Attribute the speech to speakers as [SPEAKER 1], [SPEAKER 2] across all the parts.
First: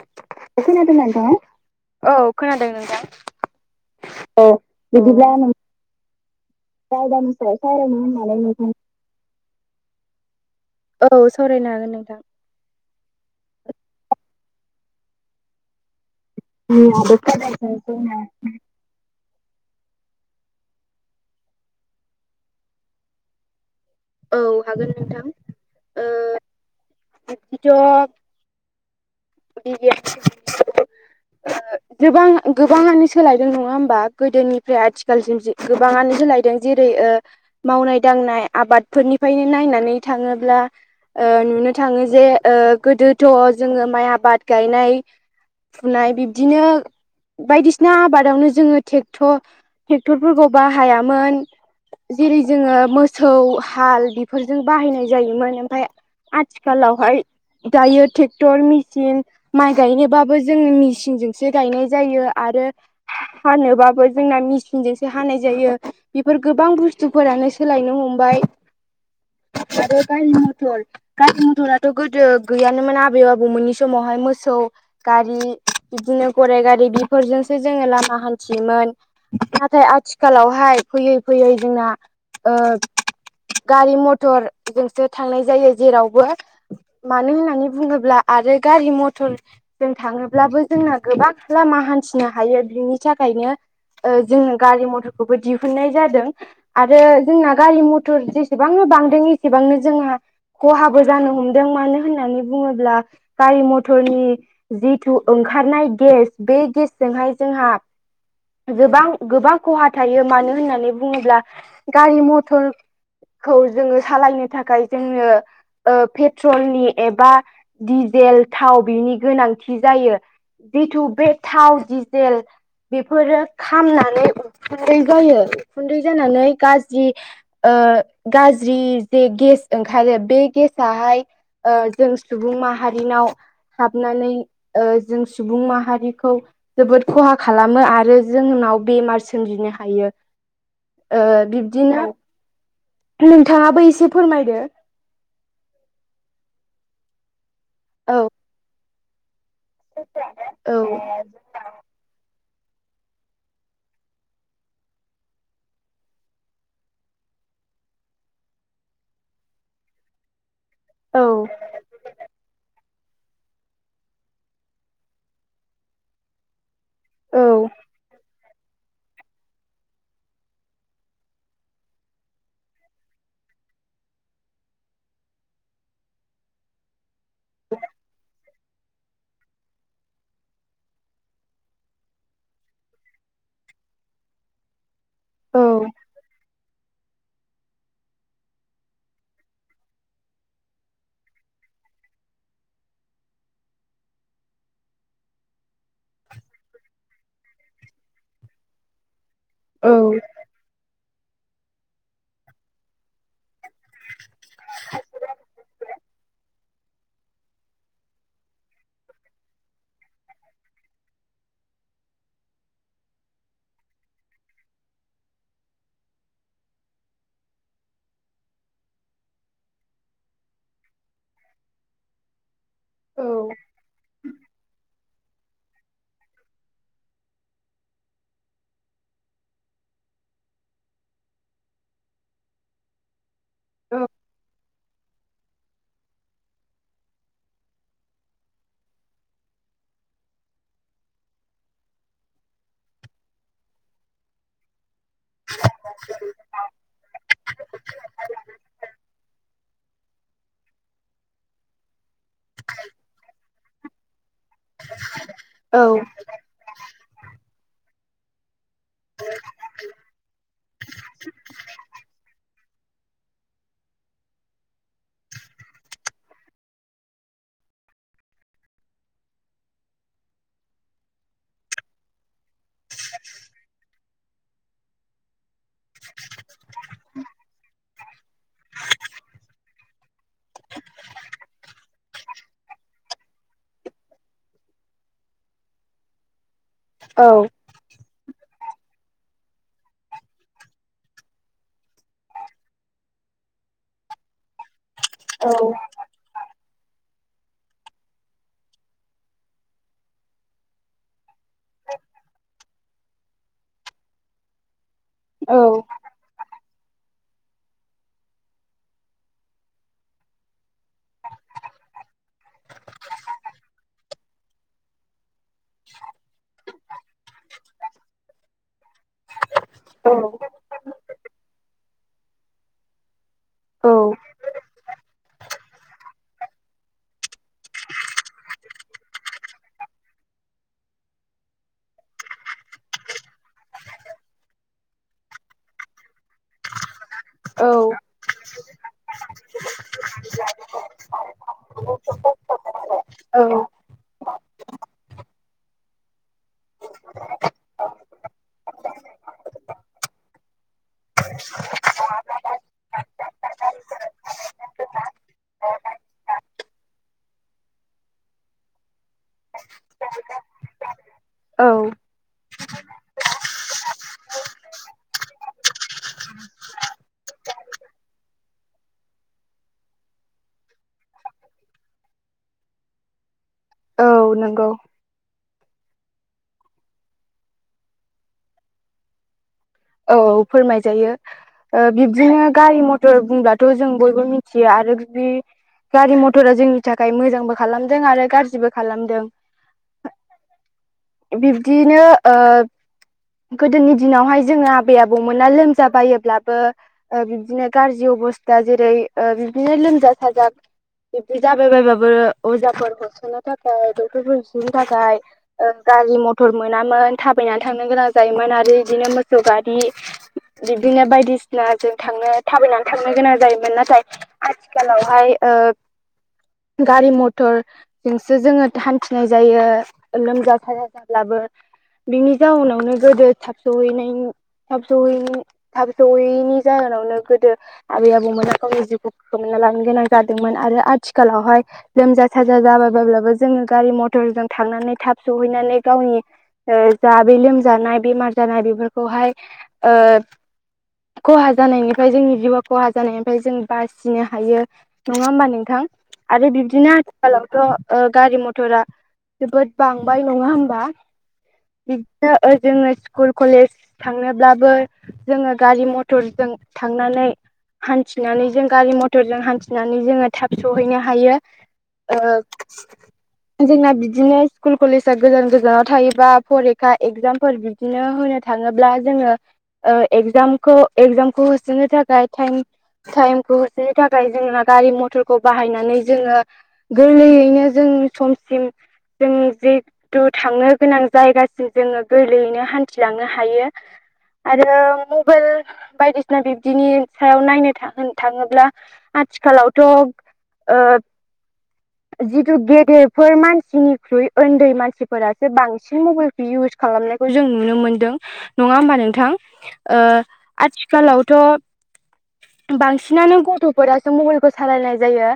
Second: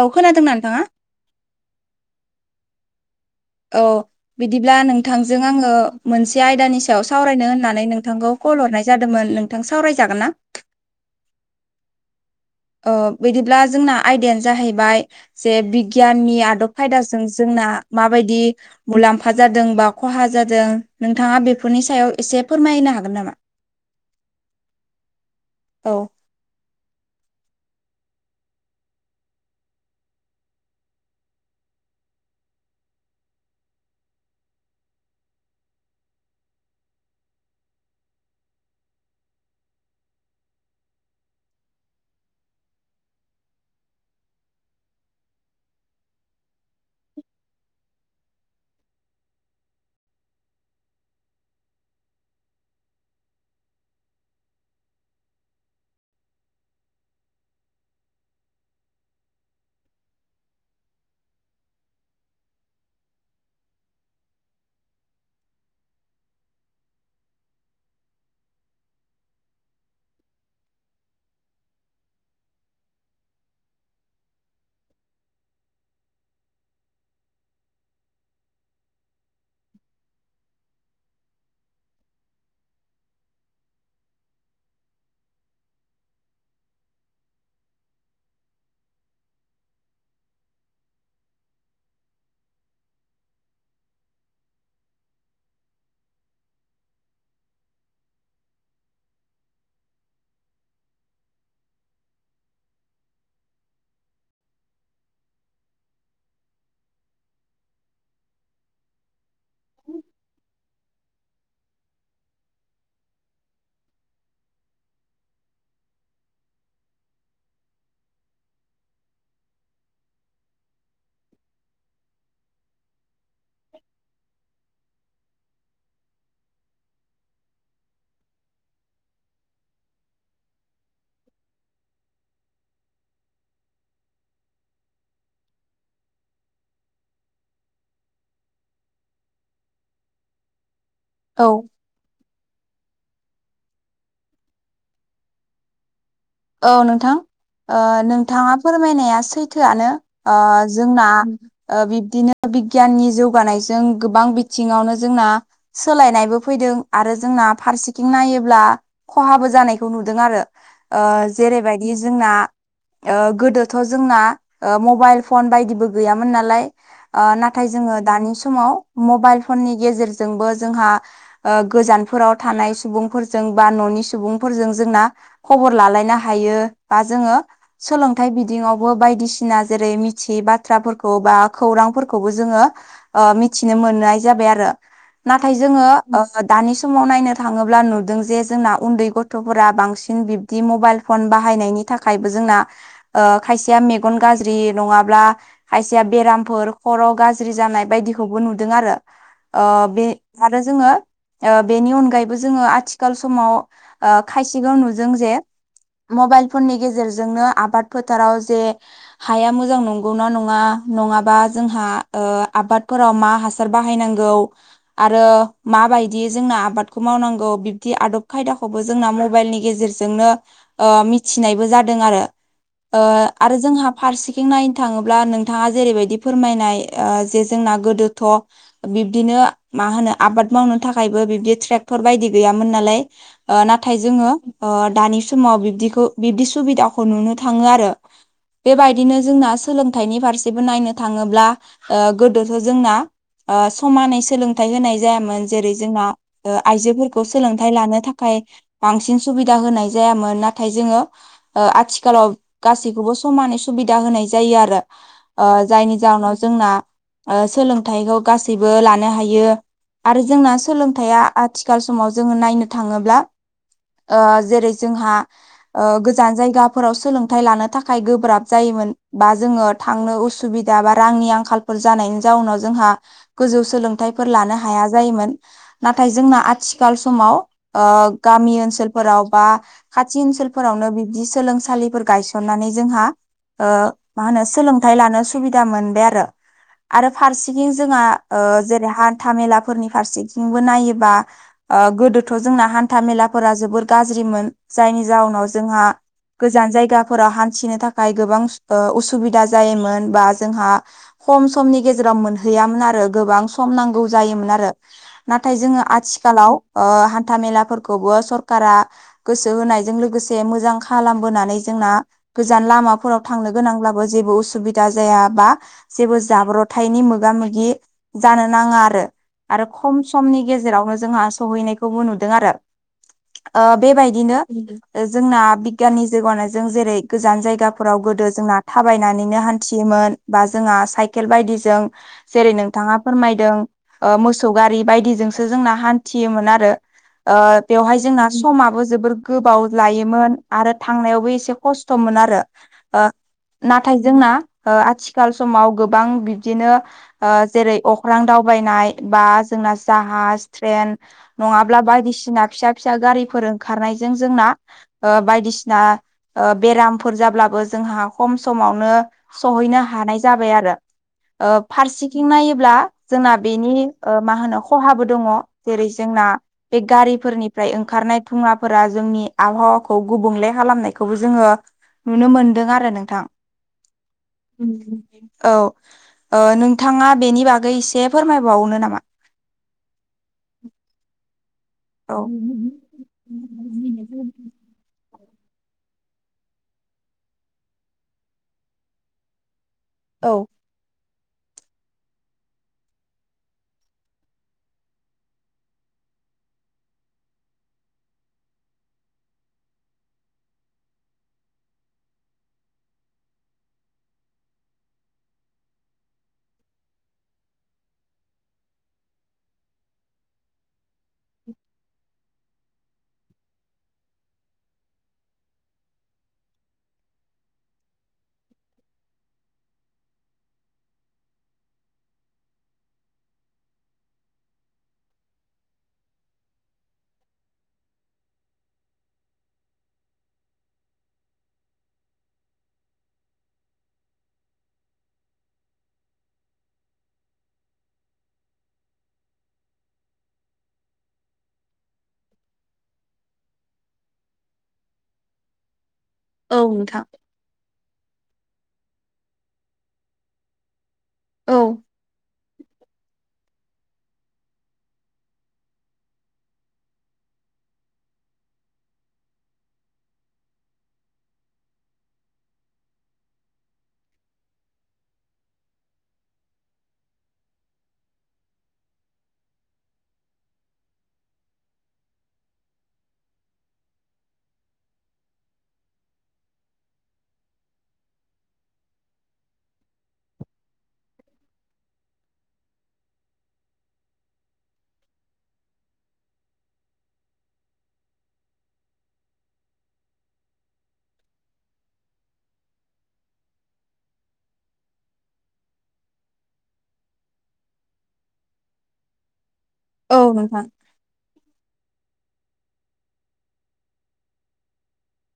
[SPEAKER 1] औ खोनादोंना नोंथाङा?
[SPEAKER 2] खोनादोना औ खोनादों नोंथां
[SPEAKER 1] औ
[SPEAKER 2] औ
[SPEAKER 1] बिदिब्ला
[SPEAKER 2] बिदिब्ला
[SPEAKER 1] नोंथांजों
[SPEAKER 2] मोनसे
[SPEAKER 1] आङो मोनसे आयदानि सायाव
[SPEAKER 2] आयदानि
[SPEAKER 1] सावरायनो
[SPEAKER 2] सायाव
[SPEAKER 1] होननानै नोंथांखौ
[SPEAKER 2] होननानै
[SPEAKER 1] कल
[SPEAKER 2] नोंथां
[SPEAKER 1] हरनाय जादोंमोन नोंथां सावरायजागोन ना
[SPEAKER 2] औ सावरायनो हागोन नोंथां
[SPEAKER 1] बिदिब्ला जोंना आयदायानो जाहैबाय जे बि गियाननि आदब खायदाजों जोंना
[SPEAKER 2] औ
[SPEAKER 1] माबायदि मुलाम्फा जादों बा खहा जादों नोंथाङा बेफोरनि सायाव एसे फोरमायनो हागोन नामा [unintelligible]
[SPEAKER 2] औ हागोन नोंथां
[SPEAKER 1] औ
[SPEAKER 2] आथिथ बि [unintelligible]
[SPEAKER 1] [inaudible]
[SPEAKER 2] गोबां गोबाङानो सोलायदों नङा होमबा गोदोनिफ्राय आथिखालसिम गोबाङानो सोलायदों जेरै मावनाय दांनाय आबादफोरनिफ्रायनो नायनानै थाङोब्ला नुनो थाङो जे गोदोथ' जोङो माइ आबाद गायनाय फुनाय बिब्दिनो बायदिसिना आबादावनो जोङोर ट्रेक्टरफोरखौ बाहायामोन जेरै जोङो मोसौ हाल बेफोरजों बाहायनाय जायोमोन ओमफाय आथिखालावहाय दायो ट्रेक्टर मिेसिन मेचन माइ गायनोबाबो जों मेसिनजोंसो गायनाय जायो आरो हानोबाबो जोंना मेचिनजोंसो हानाय जायो बेफोर गोबां बुस्थुफोरानो सोलायनो हमबाय आरो गारि मथर गारि मथराथ' गोदो गैयानोमोन आबै आबौ मोननि समावहाय मोसौ गारि बिदिनो गराइ गारि बेफोरजोंसो जोङो लामा हान्थियोमोन नाथाय आथिखालावहाय फैयै फैयै जोंना गारि मथरजोंसो थांनाय जायो जेरावबो मानो होननानै बुङोब्ला आरो गारि मथर जों थाङोब्लाबो जोंना गोबां लामा हान्थिनो हायो बिनि थाखायनो जोङो गारि मथरखौबो दिहुननाय जादों आरो जोंना गारि मथर जेसेबांनो बांदों एसेबांनो जोंहा खहाबो जानो हमदों मानो होननानै बुङोब्ला गारि मथरनि जिथु ओंखारनाय गेस बे गेसजोंहाय जोंहा गोबां गोबां खहा थायो मानो होननानै बुङोब्ला गारि मथर खौ जोङो सालायनो थाखाय जोंनो पेट्रलनि एबा दिडिजेल थाव बिनि गोनांथि जायो जिथु बे थाव डिजेल बेफोरो खामनानै उखुन्दै जायो उखुन्दै जानानै गाज्रि गाज्रि जे गेस ओंखारो बे गेस आाहाय जों सुबुं माहारिनाव हाबनानै जों सुबुं माहारिखौ जोबोद खहा खालामो आरो जोंनाव बेमार सोमजिनो हायो
[SPEAKER 1] औ
[SPEAKER 2] बिब्दिनो नोंथाङाबो एसे फोरमायदो
[SPEAKER 1] औ नोंथां ओ
[SPEAKER 2] औ
[SPEAKER 1] नोंथाङा फोरमायनाया सैथ थोआनो। ओ जोंना ओ बिब्दिनो बिगियाननि जौगानायजों गोबां बिथिङावनो जोंना सोलायनायबो फैदों आरो जोंना फारसेथिं नायोब्ला खहाबो जानायखौ नुदों आरो। जेरैबायदि जोंना ओ गोदोथ' जोंना मबाइल फन बायदिबो गैयामोन नालाय। ओ नाथाय जोङो दानि समाव मबाइल फननि गेजेरजोंबो जोंहा ओ गोजानफोराव थानाय सुबुंफोरजों बा न'नि सुबुंफोरजों जोंना खबर लालायनो हायो बा जोङो सोलोंथाइ बिथिं ङावबो बायदिसिना जेरै मिथियै बाथ्राफोरखौ बा खौरांफोरखौबो जोङो ओ मिथिनो मोननाय जाबाय आरो। नाथाय जोङो ओ दानि समाव नायनो थाङोब्ला नुदों जे जोंना उन्दै गथ'फोरा बांसिन बिब्दि मबाइल फन बाहायनायनि थाखायबो जोंना ओ खायसेया मेगन गाज्रि नङाब्ला खायसेया बेरामफोर खर' गाज्रि जानाय बायदिखौबो नुदों आरो। ओ बे आरो जोङो ओ बेनि अनगायैबो जोङो आथिखाल समाव खायसेखौ नु जों जे मबाइल फननि गेजेरजोंनो आबाद फोथाराव जे हाया मोजां नंगौना नङा नङाबा जोंहा ओ आबादफोराव मा हासार हासार बाहायनांगौ आरो माबायदि जोंना आबादखौ मावनांगौ बिब्दि आदब खायदाखौबो जोंना मबाइलनि गेजेरजों जोंनो ओ मिथिनायबो जादों आरो आरो जोंहा फारसेथिं नायनो थाङोब्ला ब्ला नोंथाङा जेरैबायदि फोरमायनाय जे जोंना गोदोथ' बिब्दिनो मा होनो आबाद मावनो थाखायबो बिब्दि ट्रेक्टर बायदि गैयामोन नालाय। ओ नाथाय जोङो ओ दानि समाव बिब्दिखौ बिब्दि सुबिदाखौ नुनो थाङो आरो। बेबायदिनो जोंना सोलोंथाइनि फारसेबो नायनो थाङोब्ला गोदोथ' जोंना ओ समानै सोलों थाइ होनाय जायामोन जेरै जोंना आइजोफोरखौ सोलोंथाइ लानो थाखाय बांसिन सुबिदा होनाय जायामोन नाथाय जोङो ओ आथिखालाव गासैखौबो समानै सुबिदा होनाय जायो। जायो आरो ओ जायनि जाहोनाव जोंना सोलोंथाइखौ गासैबो लानो हायो। आरो जोंना सोलोंथाइया आथिखाल समाव जोङो नायनो थाङोब्ला ओ जेरै जोंहा ओ गोजान जायगाफोराव सोलोंथायाइ लानो थाखाय गोब्राब जायोमोन। बा जोङो थांनो उसुबिदा बा रांनि आंखालफोर जानायनि जाउनाव जोंहा गोजौ सोलोंथाइफोर लानो हाया जायोमोन। नाथाय जोंना आथिखाल समाव ओ गामि ओनसोल ओनसोलफोराव बा खाथि ओनसोलफोरावनो बिबदि सोलोंसालिफोर गायसननानै जोंहा ओ मा होनो सोलोंथाइ लानो सुबिदा मोनबाय आरो। आरो फारसेथिं जोंहा ओ जेरै हान्था मेलाफोरनि फारसेथिंबो नायोबा ओ गोदोथ' जोंना हान्था मेलाफोरा जोबोर गाज्रिमोन जायनि जाउनाव जोंहा गोजान जायगाफोराव हान्थिनो थाखाय गोबां उसुबिदा जायोमोन बा जोंहा खम समनि गेजेराव मोनहैयामोन आरो गोबां सम नांगौ जायोमोन आरो। नाथाय जोङो आथिखालाव हान्था मेलाफोरखौबो सर सकारा गोसो होनायजों लोगोसे मोजां खालामबोनानै जोंना गोजान लामाफोराव थांनो गोनांब्लाबो जेबो उसुबिदा जाया बा जेबो जाब्रथायनि मोगा मोगि जानो नाङा आरो। आरो खम
[SPEAKER 2] औ
[SPEAKER 1] समनि गेजेरावनो जोंहा सहैनायखौबो नुदों आरो बेबायदिनो जोंना बिगियाननि जौगानायजों जेरै गोजान जायगाफोराव गोदो जोंना थाबायनानैनो हान्थियोमोन। बा जोंहा साइकेल बायदिजों जेरै नोंथाङा फोरमायदों मोसौ गारि बायदिजोंसो जोंना हान्थियोमोन आरो बेवहाय जोंना समाबो जोबोर गोबाव लायोमोन आरो थांनायावबो एसे खस्थ'मोन आरो ओ
[SPEAKER 2] औ
[SPEAKER 1] नाथाय जोंना आथिखाल समाव गोबां बिब्दिनो जेरै अख्रां दावबायनाय बा जोंना जाहाज ट्रेन नङाब्ला बायदिसिना फिसा फिसा गारिफोर ओंखारनायजों जोंना बायदिसिना बेरामफोर जाब्लाबो जोंहा खम समावनो सहैनो हानाय जाबाय आरो
[SPEAKER 2] औ
[SPEAKER 1] फारसेथिं नायोब्ला जोंना बेनि मा होनो खहाबो दङ। जेरै जोंना बे गारिफोरनि ओमफ्राय ओंखारनाय थुंलाफोरा जोंनि आबहावाखौ गुबुंले खालामनायखौबो जोङो नुनो मोनदों आरो नोंथां
[SPEAKER 2] औ नंगौ
[SPEAKER 1] औ नोंथाङा बेनि बागै एसे फोरमायबावनो नामा?
[SPEAKER 2] औ औ फोरमाय जायो।
[SPEAKER 1] औ
[SPEAKER 2] बिब्दिनो गारि मथर बुंब्लाथ' जों बयबो मिथियो आरो जुदि गारि मथरा जोंनि थाखाय मोजांबो खालामदों आरो गाज्रिबो खालामदों
[SPEAKER 1] औ
[SPEAKER 2] बिब्दियैनो ओ गोदोनि दिनावहाय जोङो बे आबौमोना लोमजा बायोब्लाबो बिबदिनो गाज्रि अबस्था जेरै बिबदिनो लोमजा साजा बिब्दि जाबाय बायबाबो अजाफोर होसोनो थाखाय डक्टरफोर होसोनो थाखाय गारि मथर मोनामोन थाबायनानै थांनो गोनां जायोमोन आरो बिदिनो मोसौ गा बि बिदिनो बायदिसिना जों थांनो थाबायनानै थांनो गोनां जायोमोन नाथाय आथिखालावहाय गारि मथर जोंसो जोङो हान्थिनाय जायो लोमजा साजा जाब्लाबो बिनि जाउनावनो गोदो थाब सहैनायनि थाब सहैनाय थाब जयैनि जाहोनावनो गोदो आबै आबौमोना गावनि जिउखौ खना लानो गोनां जादोंमोन आरो आथिखालावहाय लोमजा साजा जाबाय बाबब्लाबो जोङो गारि मथरजों थांनानै थाब सहैनानै गावनि ज बे लोमजानाय बेमार जानाय बेफोरखौहाय ओ खहा जानायनिफ्राय जोंनि जिउआ खहा जानायनिफ्राय जों बासिनो हायो। नङा होमबा नोंथां? आरो
[SPEAKER 1] औ
[SPEAKER 2] बिब्दिनो
[SPEAKER 1] नोंथां
[SPEAKER 2] आथिखालावथ' गारि मथरा जोबोद बांबाय नङा होमबा
[SPEAKER 1] औ
[SPEAKER 2] बिदिनो जोङो स्कुल कलेज थांनोब्लाबो जोङो गारि मथरजों थांनानै हान्थिनानै जों गारि मथरजोंों हान्थिनानै जोङो थाब सहैनो हायो। ओ
[SPEAKER 1] [inaudible]
[SPEAKER 2] जोंना बिदिनो स्कुल कलेजा गोजान गोजानाव थायोबा फरिखा एगजामफोर बिदिनो होनो थाङोब्ला ब्ला जोङो एजामखौ एगजामखौ होसोनो थाखाय टाइम टाइमखौ होसोनो थाखाय जोंहा गारि मथरखौ बाहायनानै जोङो गोरलैयैनो जों समसिम जों जेथु थांनो गोनां जायगासिम जोङो गोरलैयैनो हान्थिलांनो हायो। आरो मबाइल बायदिसिना बिब्दिनि सायाव नायनो होन थाङोब्ला आथिखालावथ' जिथु गेदेरफोर मानसिनिख्रुइ उन्दै मानसिफोरासो बांसिन मबाइल बे इउस खालामनायखौ जों नुनो मोनदों नङा होमबा नोंथां? ओ आ
[SPEAKER 1] औ नोंथां
[SPEAKER 2] आथिखालावथ' बांसिनानो गथ'फोरासो मबाइलखौ सालायनाय जायो।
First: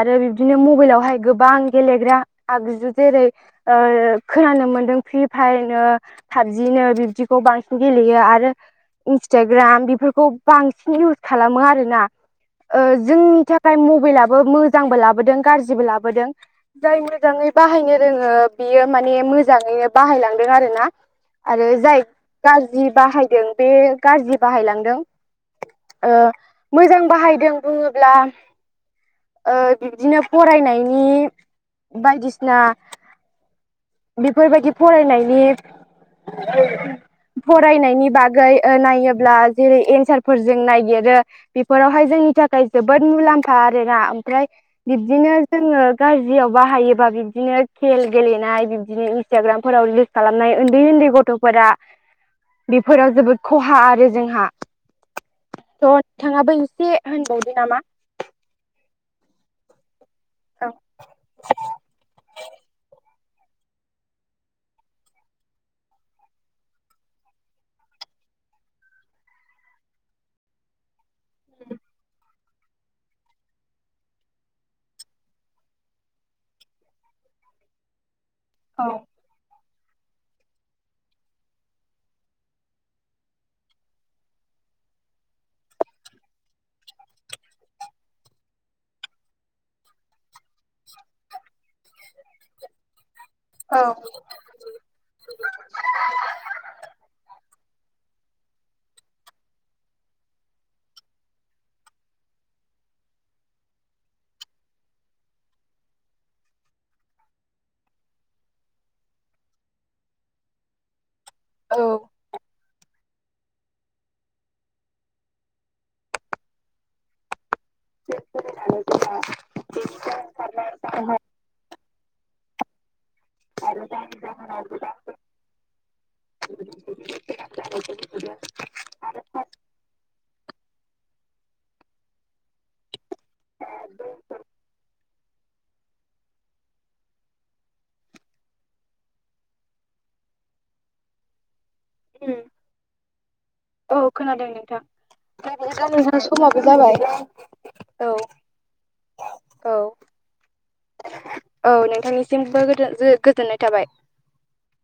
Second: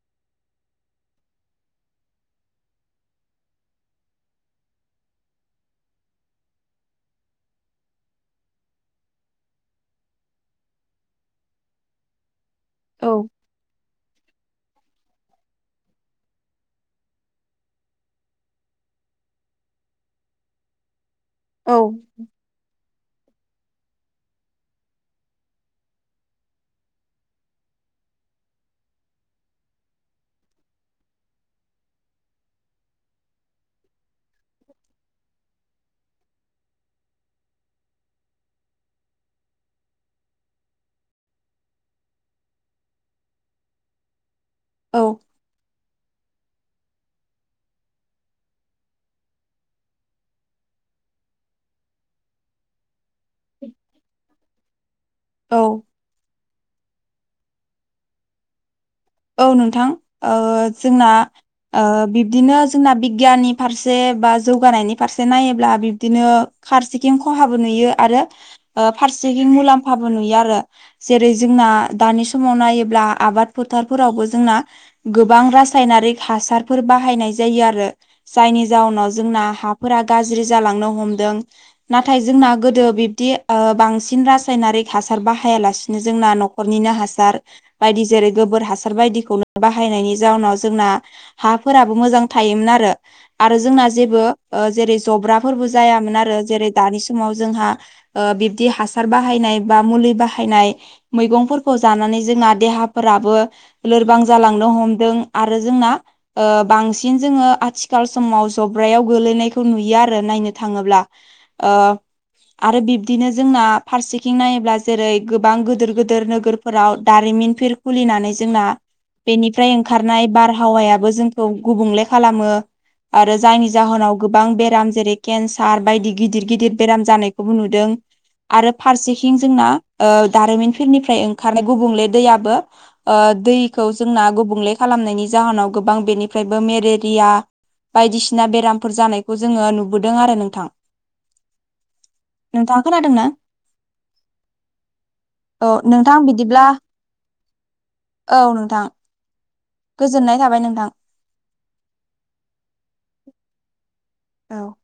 [SPEAKER 2] आरो बिबदिनो मबाइलावहाय गोबां गेलेग्रा आगजु जेरै खोनानो मोनदों फ्रि फायारनो पाबजिनो बिब्दिखौ बांसिन गेलेयो आरो इन्सटाग्राम बेफोरखौ बांसिन इउस खालामो आरोना।
[SPEAKER 1] औ
[SPEAKER 2] जोंनि थाखाय मबाइलाबो मोजांबो लाबोदों गाज्रिबो लाबोदों। जाय मोजाङै बाहायनो रोङो बियो माने मोजाङैनो बाहायलांदों आरो ना। आरो
[SPEAKER 1] औ
[SPEAKER 2] जाय गाज्रि बाहायदों बे गाज्रि बाहायलांदों। ओ मोजां बाहायदों बुङोब्ला ओ बिब्दिनो फरायनायनि बायदिसिना बेफोरबायदि फरायनायनि [inaudible] फरायनायनि बागै ओ नायोब्ला जेरै एन्सारफोरजों नायागिरो बेफोरावहाय जोंनि थाखाय जोबोद मुलाम्फा आरोना ओमफ्राय
[SPEAKER 1] औ
[SPEAKER 2] बिब्दिनो जोङो गाज्रियाव बाहायोबा बिब्दिनो खेल गेलेनाय बिबदिनो इन्सटाग्रामफोराव ल खालामनाय उन्दै उन्दै गथ'फोरा बेफोराव जोबोद खहा आरो जोंहा।
[SPEAKER 1] औ
[SPEAKER 2] थ' थाङाबो एसे होनबावदो नामा।
[SPEAKER 1] औ नोंथां ओ
[SPEAKER 2] औ
[SPEAKER 1] जोंना ओ बिब्दिनो जोंना बि गियाननि फारसे बा जौगानायनि फारसे नायोब्ला बिब्दिनो फारसेथिं खहाबो नुयो आरो फारसेथिं मुलाम्फाबो नुयो आरो। जेरै जोंना दानि समाव नायोब्ला आबाद फोथारफोरावबो जोंना गोबां रासायनारिक हासारफोर बाहायनाय जायो आरो। जायनि जााहनाव
[SPEAKER 2] औ
[SPEAKER 1] जोंना हाफोरा गाज्रि जालांनो हमदों। नाथाय जोंना गोदो बिब्दि ओ बांसिन रासायनारिक हासार बाहायालासिनो जोंना न'खर न'खरनिनो हासार बायदि जेरै गोबोर हासार बायदिखौनो बाहायनायनि जाउनाव जोंना हाफोराबो मोजां थायोमोन आरो। आरो जोंना जेबो जेरै जब्राफोरबो जायामोन आरो जेरै दानि समाव जोंहा ओ बिब्दि हासार बाहायनाय बा मुलि बाहायनाय मैगंफोरखौ जानानै जोंहा देहा फोराबो लोरबां जालांनो हमदों आरो जोंना ओ बांसिन जोङो आथिखाल समाव जब्रायाव गोलैनायखौ नुयो आरो नायनो थाङोब्ला ओ
[SPEAKER 2] औ
[SPEAKER 1] आरो बि दिनो जोंना फारसेथिं नायोब्ला जेरै गोबां गोदोर गोदोर नोगोरफोराव दारिमिनफोर खुलिनानै जोंना बेनिफ्राय ओंखारनाय बारहावायाबो जोंखौ गुबुंले खालामो। आरो जायनि जाहोनाव गोबां बेराम जेरै केन्सार बायदि गिदिर गिदिर बेराम जानायखौबो नुदों। आरो फारसेथिं जोंना दारिमिनफोरनिफ्राय ओंखारनाय गुबुंले दैयाबो ओ दैखौ जोंना गुबुंले खालामनायनि जाहोनाव गोबां बेनिफ्रायबो मेलेरिया बायदिसिना बेरामफोर जानायखौ जोङो नुबोदों आरो नोंथां। नोंथां खोनादों ना?
[SPEAKER 2] औ खोनादों नोंथां। दा
[SPEAKER 1] औ
[SPEAKER 2] बे नोंथां
[SPEAKER 1] बिदिब्ला
[SPEAKER 2] समाबो जाबाय
[SPEAKER 1] औ नोंथां,
[SPEAKER 2] औ
[SPEAKER 1] गोजोननाय थाबाय नोंथां।
[SPEAKER 2] औ नोंथांनिसिमबो गोदो-गोजोननाय थाबाय
[SPEAKER 1] औ